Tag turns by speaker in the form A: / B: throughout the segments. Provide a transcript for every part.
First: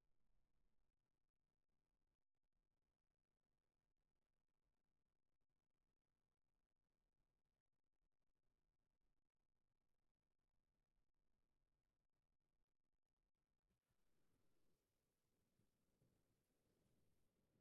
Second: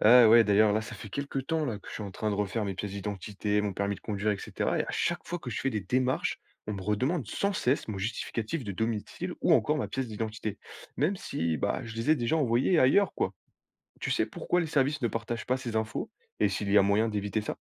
A: Ah ouais, d'ailleurs, là, ça fait quelques temps là, que je suis en train de refaire mes pièces d'identité, mon permis de conduire, etc. Et à chaque fois que je fais des démarches, on me redemande sans cesse mon justificatif de domicile ou encore ma pièce d'identité, même si bah, je les ai déjà envoyées ailleurs, quoi. Tu sais pourquoi les services ne partagent pas ces infos et s'il y a moyen d'éviter ça.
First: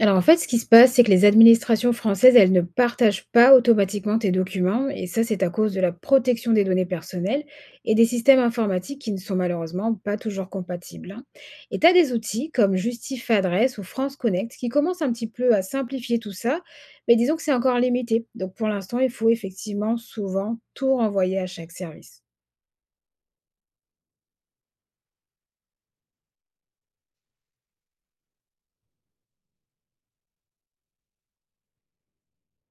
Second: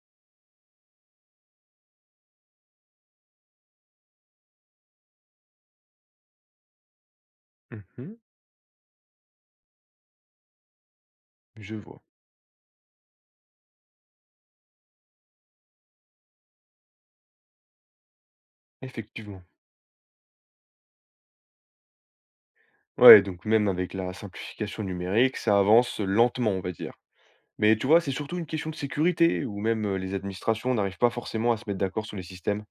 B: Alors en fait, ce qui se passe, c'est que les administrations françaises, elles ne partagent pas automatiquement tes documents, et ça, c'est à cause de la protection des données personnelles et des
A: Mhm.
B: systèmes informatiques qui ne sont malheureusement pas toujours compatibles, hein.
A: Je
B: Et tu as
A: vois,
B: des outils comme Justif Adresse ou France Connect qui commencent un petit peu à simplifier tout ça, mais disons que c'est encore limité. Donc pour l'instant, il faut
A: effectivement.
B: effectivement souvent tout renvoyer à chaque service.
A: Ouais, donc même avec la simplification numérique, ça avance lentement, on va dire. Mais tu vois, c'est surtout une question de sécurité, où même les administrations n'arrivent pas forcément à se mettre d'accord sur les systèmes.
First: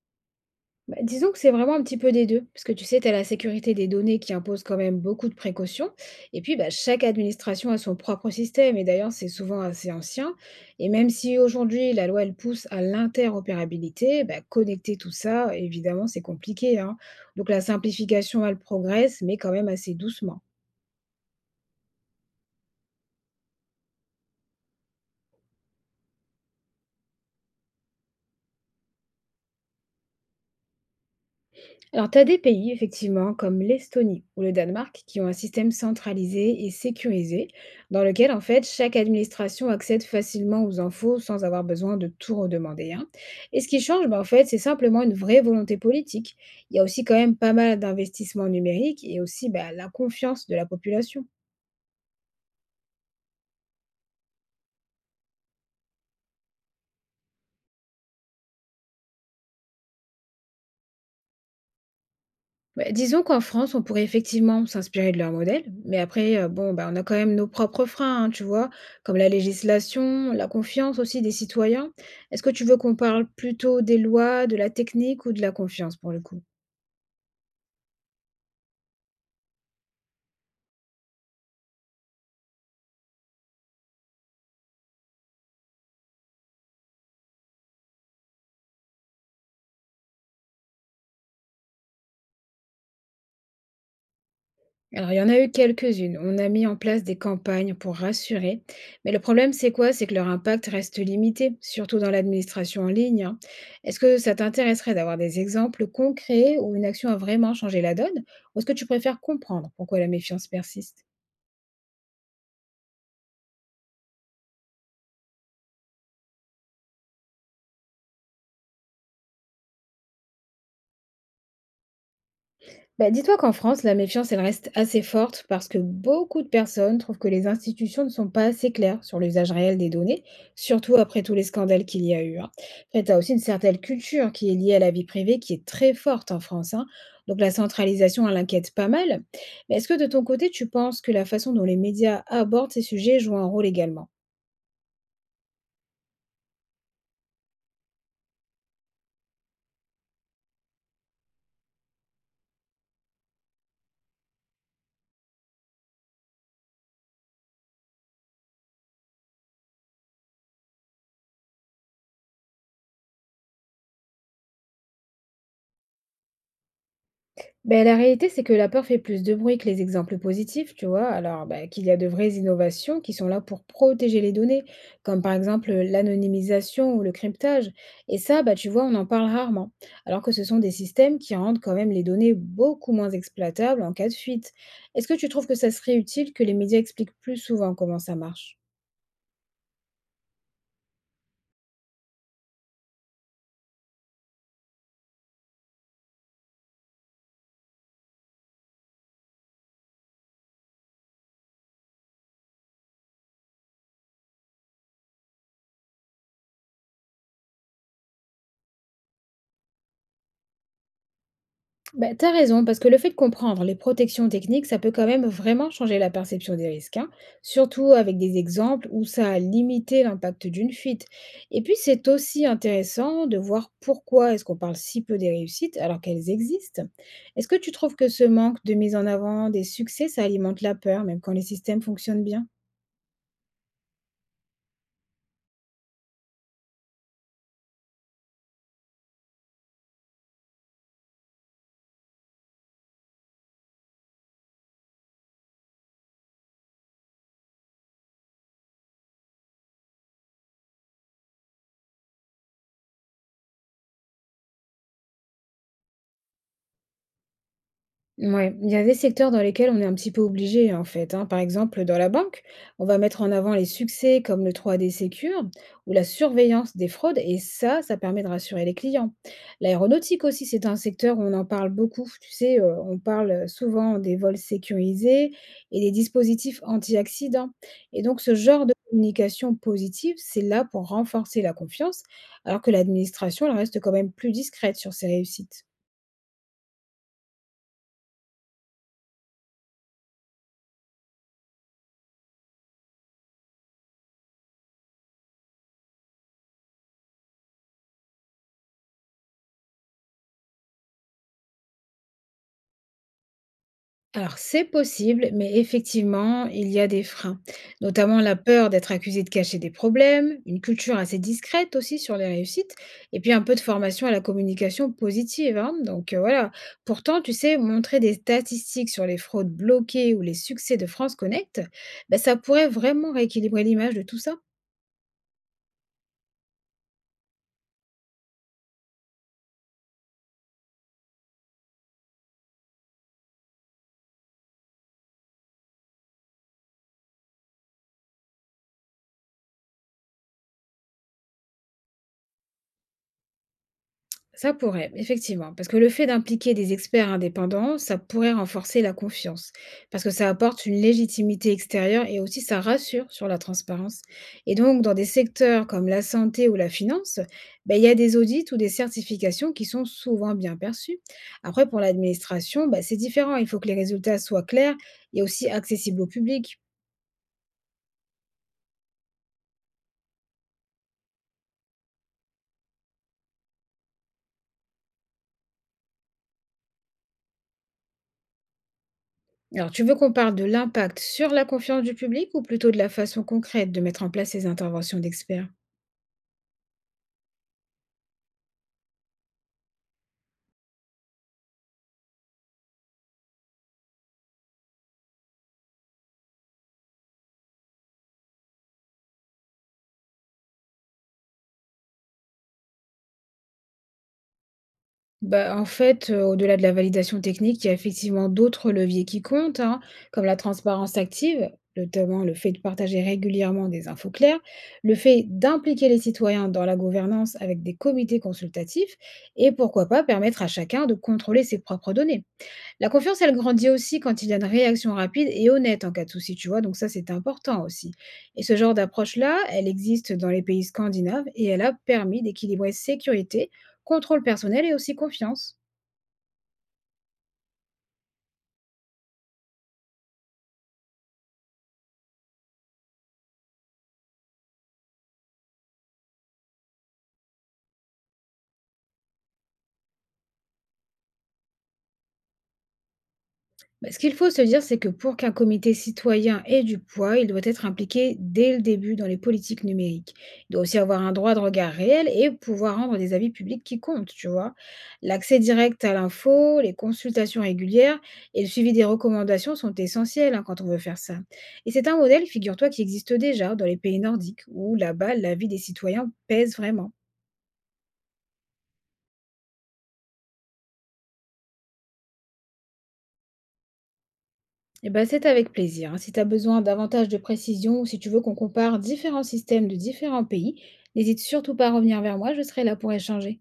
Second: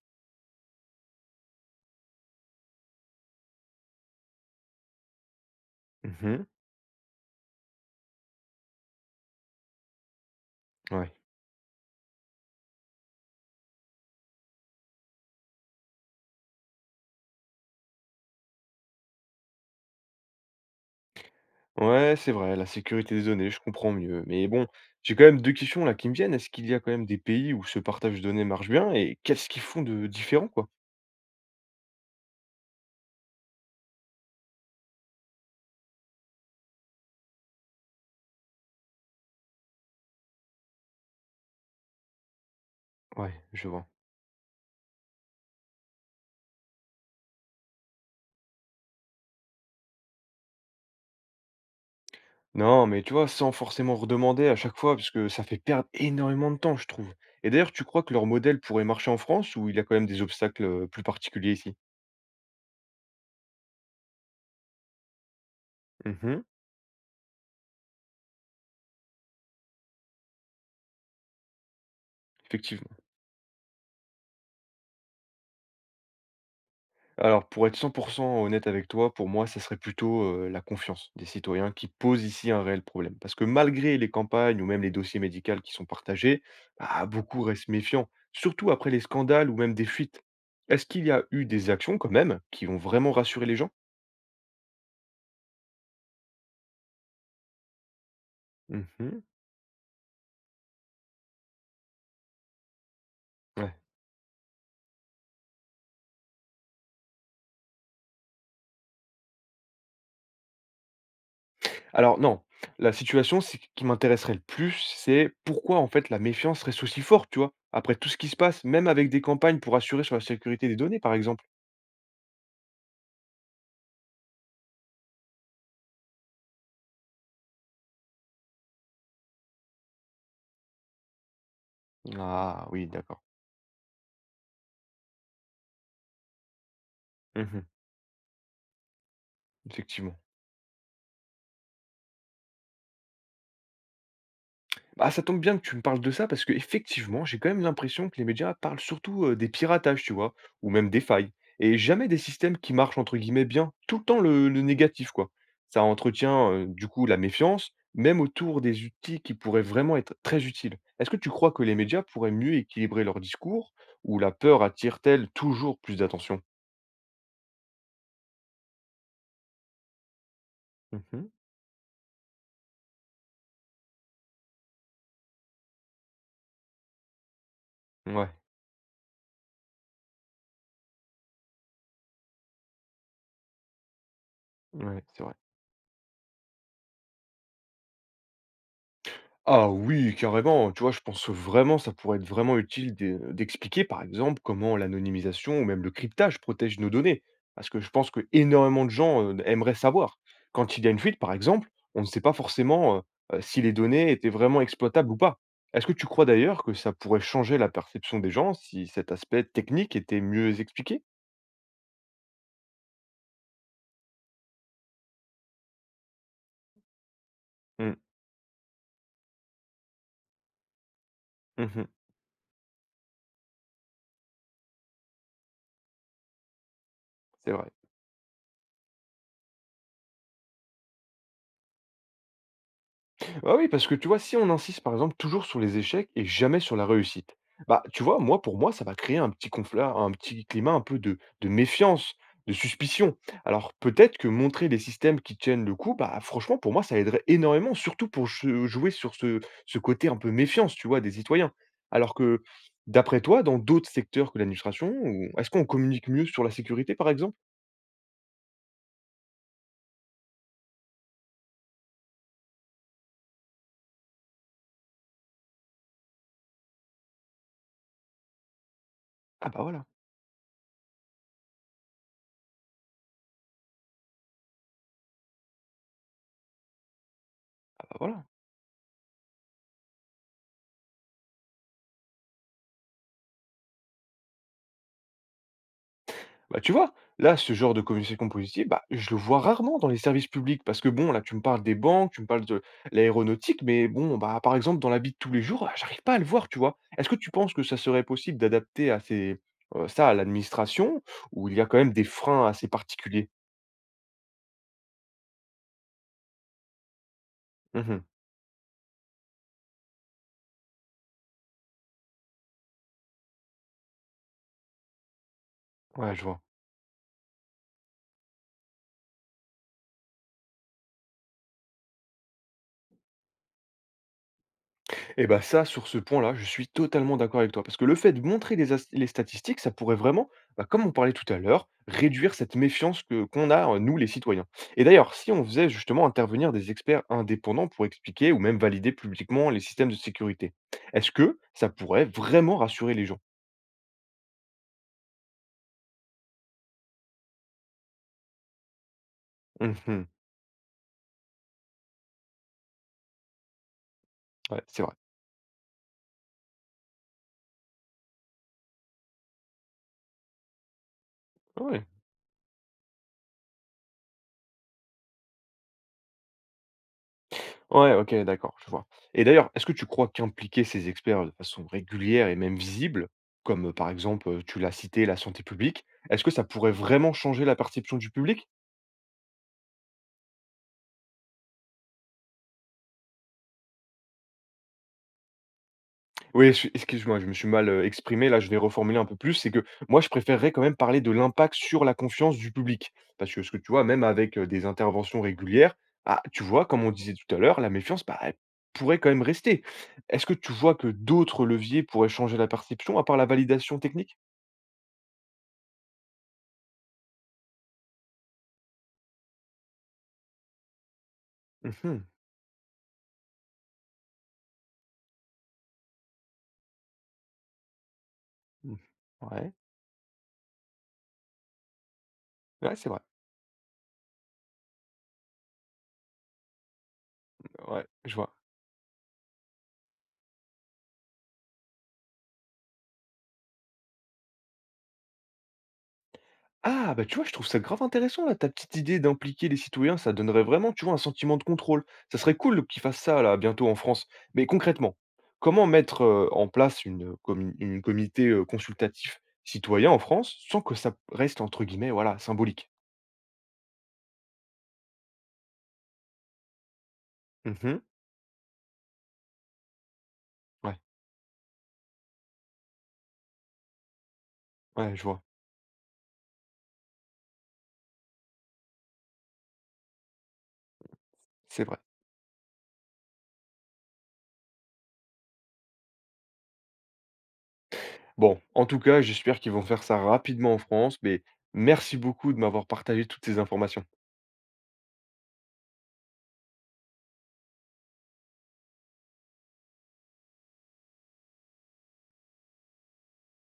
B: Bah, disons que c'est vraiment un petit peu des deux, parce que tu sais, tu as la sécurité des données qui impose quand même beaucoup de précautions, et
A: Mhm.
B: puis bah, chaque administration a son propre système, et d'ailleurs c'est souvent assez ancien, et même
A: Ouais.
B: si aujourd'hui la loi elle pousse à l'interopérabilité, bah, connecter tout ça, évidemment c'est compliqué, hein. Donc la simplification elle progresse, mais quand même assez doucement.
A: Ouais, c'est vrai, la sécurité des données, je comprends mieux. Mais bon, j'ai quand même 2 questions là qui me viennent. Est-ce qu'il y a quand même des pays où ce partage de données marche bien et qu'est-ce qu'ils font de différent, quoi?
B: Alors, tu as des pays, effectivement, comme l'Estonie ou le Danemark, qui ont un système centralisé et sécurisé, dans lequel, en fait, chaque administration accède facilement aux infos sans avoir besoin de tout redemander, hein.
A: Ouais,
B: Et ce
A: je
B: qui
A: vois.
B: change, ben, en fait, c'est simplement une vraie volonté politique. Il y a aussi quand même pas mal d'investissements numériques et aussi ben, la confiance de la population.
A: Non, mais tu vois, sans forcément redemander à chaque fois, parce que ça fait perdre énormément de temps, je trouve. Et d'ailleurs, tu crois que leur modèle pourrait marcher en France ou il y a quand même des obstacles plus particuliers ici?
B: Bah, disons qu'en France, on pourrait effectivement s'inspirer de leur modèle, mais après,
A: Mhm,
B: bon, bah, on a quand même nos propres freins, hein, tu vois, comme la législation, la confiance aussi des citoyens. Est-ce que tu veux qu'on
A: effectivement.
B: parle plutôt des lois, de la technique ou de la confiance pour le coup?
A: Alors, pour être 100% honnête avec toi, pour moi, ça serait plutôt, la confiance des citoyens qui pose ici un réel problème. Parce que malgré les campagnes ou même les dossiers médicaux qui sont partagés, bah, beaucoup restent méfiants, surtout après les scandales ou même des fuites. Est-ce qu'il y a eu des actions quand même qui ont vraiment rassuré les gens?
B: Alors, il y en a eu quelques-unes. On a mis en place des campagnes pour rassurer. Mais le
A: Mmh.
B: problème, c'est quoi? C'est que leur impact reste limité, surtout dans l'administration en ligne, hein.
A: Ouais.
B: Est-ce que ça t'intéresserait d'avoir des exemples concrets où une action a vraiment changé la donne? Ou est-ce que tu préfères comprendre pourquoi la méfiance persiste?
A: Alors non, la situation c'est qui m'intéresserait le plus, c'est pourquoi en fait la méfiance reste aussi forte, tu vois? Après tout ce qui se passe, même avec des campagnes pour assurer sur la sécurité des données, par exemple.
B: Bah, dis-toi qu'en France, la méfiance, elle reste assez forte parce que beaucoup de personnes trouvent que les institutions ne sont pas assez claires sur l'usage réel des données, surtout après tous les scandales qu'il y a eu, hein.
A: Ah oui,
B: Après, tu as
A: d'accord.
B: aussi une certaine culture qui est liée à la vie privée qui est très forte en France, hein. Donc la
A: Mmh.
B: centralisation, elle inquiète pas mal. Mais est-ce que de
A: Effectivement.
B: ton côté, tu penses que la façon dont les médias abordent ces sujets joue un rôle également?
A: Bah, ça tombe bien que tu me parles de ça parce que effectivement, j'ai quand même l'impression que les médias parlent surtout des piratages, tu vois, ou même des failles, et jamais des systèmes qui marchent entre guillemets bien, tout le temps le négatif, quoi. Ça entretient du coup la méfiance, même autour des outils qui pourraient vraiment être très utiles. Est-ce que tu crois que les médias pourraient mieux équilibrer leur discours, ou la peur attire-t-elle toujours plus d'attention?
B: Ben la réalité, c'est que la peur fait plus de bruit que les exemples positifs, tu vois.
A: Mhm.
B: Alors, bah, qu'il y a de vraies innovations qui sont là pour protéger les données, comme par exemple l'anonymisation ou le cryptage. Et
A: Ouais,
B: ça, bah, tu vois, on en parle rarement. Alors que ce sont des systèmes qui rendent quand même les données beaucoup moins exploitables en cas de fuite.
A: ouais,
B: Est-ce que
A: c'est
B: tu
A: vrai.
B: trouves que ça serait utile que les médias expliquent plus souvent comment ça marche?
A: Ah oui, carrément, tu vois? Je pense vraiment, ça pourrait être vraiment utile d'expliquer, par exemple, comment l'anonymisation ou même le cryptage protège nos données. Parce que je pense que énormément de gens, aimeraient savoir. Quand il y a une fuite, par exemple, on ne sait pas forcément, si les données étaient vraiment exploitables ou pas. Est-ce que tu crois d'ailleurs que ça pourrait changer la perception des gens si cet aspect technique était mieux expliqué?
B: Bah, tu raison, parce que le fait de comprendre les protections techniques, ça peut quand même vraiment changer la perception des risques, hein, surtout
A: Mmh.
B: avec des exemples où ça a limité l'impact d'une fuite. Et puis,
A: Mmh.
B: c'est aussi intéressant de voir pourquoi est-ce qu'on parle si peu des réussites alors qu'elles existent. Est-ce
A: C'est
B: que
A: vrai.
B: tu trouves que ce manque de mise en avant des succès, ça alimente la peur, même quand les systèmes fonctionnent bien?
A: Bah, oui, parce que tu vois, si on insiste par exemple toujours sur les échecs et jamais sur la réussite, bah tu vois, moi pour moi, ça va créer un petit conflit, un petit climat un peu de méfiance, de suspicion. Alors peut-être que montrer des systèmes qui tiennent le coup, bah franchement pour moi ça aiderait énormément, surtout pour jouer sur ce côté un peu méfiance, tu vois, des citoyens. Alors que d'après toi, dans d'autres secteurs que l'administration, est-ce qu'on communique mieux sur la sécurité par exemple?
B: Ouais, il y a des secteurs dans lesquels on est un petit peu obligé en fait, hein. Par exemple, dans la banque, on va mettre en avant les succès comme le 3D Secure ou la surveillance des fraudes et ça permet de rassurer les clients.
A: Ah bah voilà,
B: L'aéronautique aussi, c'est un secteur où on en parle beaucoup. Tu sais, on parle souvent des vols sécurisés et des dispositifs anti-accidents.
A: ah bah
B: Et donc,
A: voilà.
B: ce genre de communication positive, c'est là pour renforcer la confiance alors que l'administration, elle reste quand même plus discrète sur ses réussites.
A: Bah, tu vois, là, ce genre de communication positive, bah, je le vois rarement dans les services publics parce que bon, là, tu me parles des banques, tu me parles de l'aéronautique, mais bon, bah, par exemple, dans la vie de tous les jours, ah, j'arrive pas à le voir, tu vois. Est-ce que tu penses que ça serait possible d'adapter à ces, ça à l'administration où il y a quand même des freins assez particuliers?
B: Alors c'est possible, mais effectivement, il y a des freins,
A: Mhm.
B: notamment la peur d'être accusé de cacher des problèmes, une culture assez discrète aussi sur les réussites, et puis un peu de formation à la communication positive, hein. Donc
A: Ouais, je vois.
B: voilà, pourtant, tu sais, montrer des statistiques sur les fraudes bloquées ou les succès de France Connect, ben, ça pourrait vraiment rééquilibrer l'image de tout ça.
A: Et bah, ça, sur ce point-là, je suis totalement d'accord avec toi. Parce que le fait de montrer les statistiques, ça pourrait vraiment, bah, comme on parlait tout à l'heure, réduire cette méfiance que qu'on a, nous, les citoyens. Et d'ailleurs, si on faisait justement intervenir des experts indépendants pour expliquer ou même valider publiquement les systèmes de sécurité, est-ce que ça pourrait vraiment rassurer les gens?
B: Ça pourrait, effectivement, parce que le fait d'impliquer des experts indépendants, ça pourrait renforcer la confiance, parce
A: Mhm.
B: que ça apporte une légitimité extérieure et aussi ça rassure sur la transparence. Et
A: Ouais,
B: donc,
A: c'est
B: dans
A: vrai.
B: des secteurs comme la santé ou la finance, ben, il y a des audits ou des certifications qui sont souvent bien perçues. Après, pour
A: Ouais.
B: l'administration, ben, c'est différent, il faut que les résultats soient clairs et aussi accessibles au public.
A: Ouais, OK, d'accord, je vois. Et d'ailleurs, est-ce que tu crois qu'impliquer ces experts de façon régulière et même visible, comme, par exemple, tu l'as cité, la santé publique, est-ce que ça pourrait vraiment changer la perception du public?
B: Alors, tu veux qu'on parle de l'impact sur la confiance du public ou plutôt de la façon concrète de mettre en place ces interventions d'experts?
A: Oui, excuse-moi, je me suis mal, exprimé, là, je vais reformuler un peu plus. C'est que moi, je préférerais quand même parler de l'impact sur la confiance du public. Parce que ce que tu vois, même avec, des interventions régulières, ah, tu vois, comme on disait tout à l'heure, la méfiance, bah, elle pourrait quand même rester. Est-ce que tu vois que d'autres leviers pourraient changer la perception à part la validation technique?
B: Bah, en fait, au-delà de la validation technique, il y a effectivement d'autres leviers qui comptent, hein, comme la transparence active,
A: Mmh.
B: notamment le fait de partager régulièrement des infos claires, le fait d'impliquer les citoyens dans la gouvernance avec des comités
A: Mmh.
B: consultatifs et
A: Ouais,
B: pourquoi pas permettre à chacun de contrôler ses propres données.
A: ouais, c'est
B: La
A: vrai.
B: confiance, elle grandit aussi quand il y a une réaction rapide et honnête en cas de souci, tu vois, donc ça c'est important
A: Ouais,
B: aussi.
A: je vois.
B: Et ce genre d'approche-là, elle existe dans les pays scandinaves et elle a permis d'équilibrer sécurité, contrôle personnel et aussi confiance.
A: Ah, bah, tu vois, je trouve ça grave intéressant là, ta petite idée d'impliquer les citoyens, ça donnerait vraiment, tu vois, un sentiment de contrôle. Ça serait cool qu'ils fassent ça là bientôt en France. Mais concrètement, comment mettre, en place une commu une comité, consultatif citoyen en France sans que ça reste entre guillemets, voilà, «symbolique»?
B: Bah, ce qu'il faut se dire, c'est que pour qu'un comité citoyen ait du poids, il doit être
A: Mmh.
B: impliqué dès le début dans les politiques numériques. Il doit aussi
A: Ouais,
B: avoir un droit de regard réel et pouvoir rendre des avis publics qui comptent, tu vois.
A: ouais, je vois,
B: L'accès direct à l'info, les consultations régulières et le suivi des recommandations sont essentiels hein, quand on veut faire ça.
A: c'est
B: Et
A: vrai.
B: c'est un modèle, figure-toi, qui existe déjà dans les pays nordiques, où là-bas, l'avis des citoyens pèse vraiment.
A: Bon, en tout cas, j'espère qu'ils vont faire ça rapidement en France, mais merci beaucoup de m'avoir partagé toutes ces informations.
B: Eh ben, c'est avec plaisir, hein. Si tu as besoin davantage de précision ou si tu veux qu'on compare différents systèmes de différents pays, n'hésite surtout pas à revenir vers moi, je serai là pour échanger.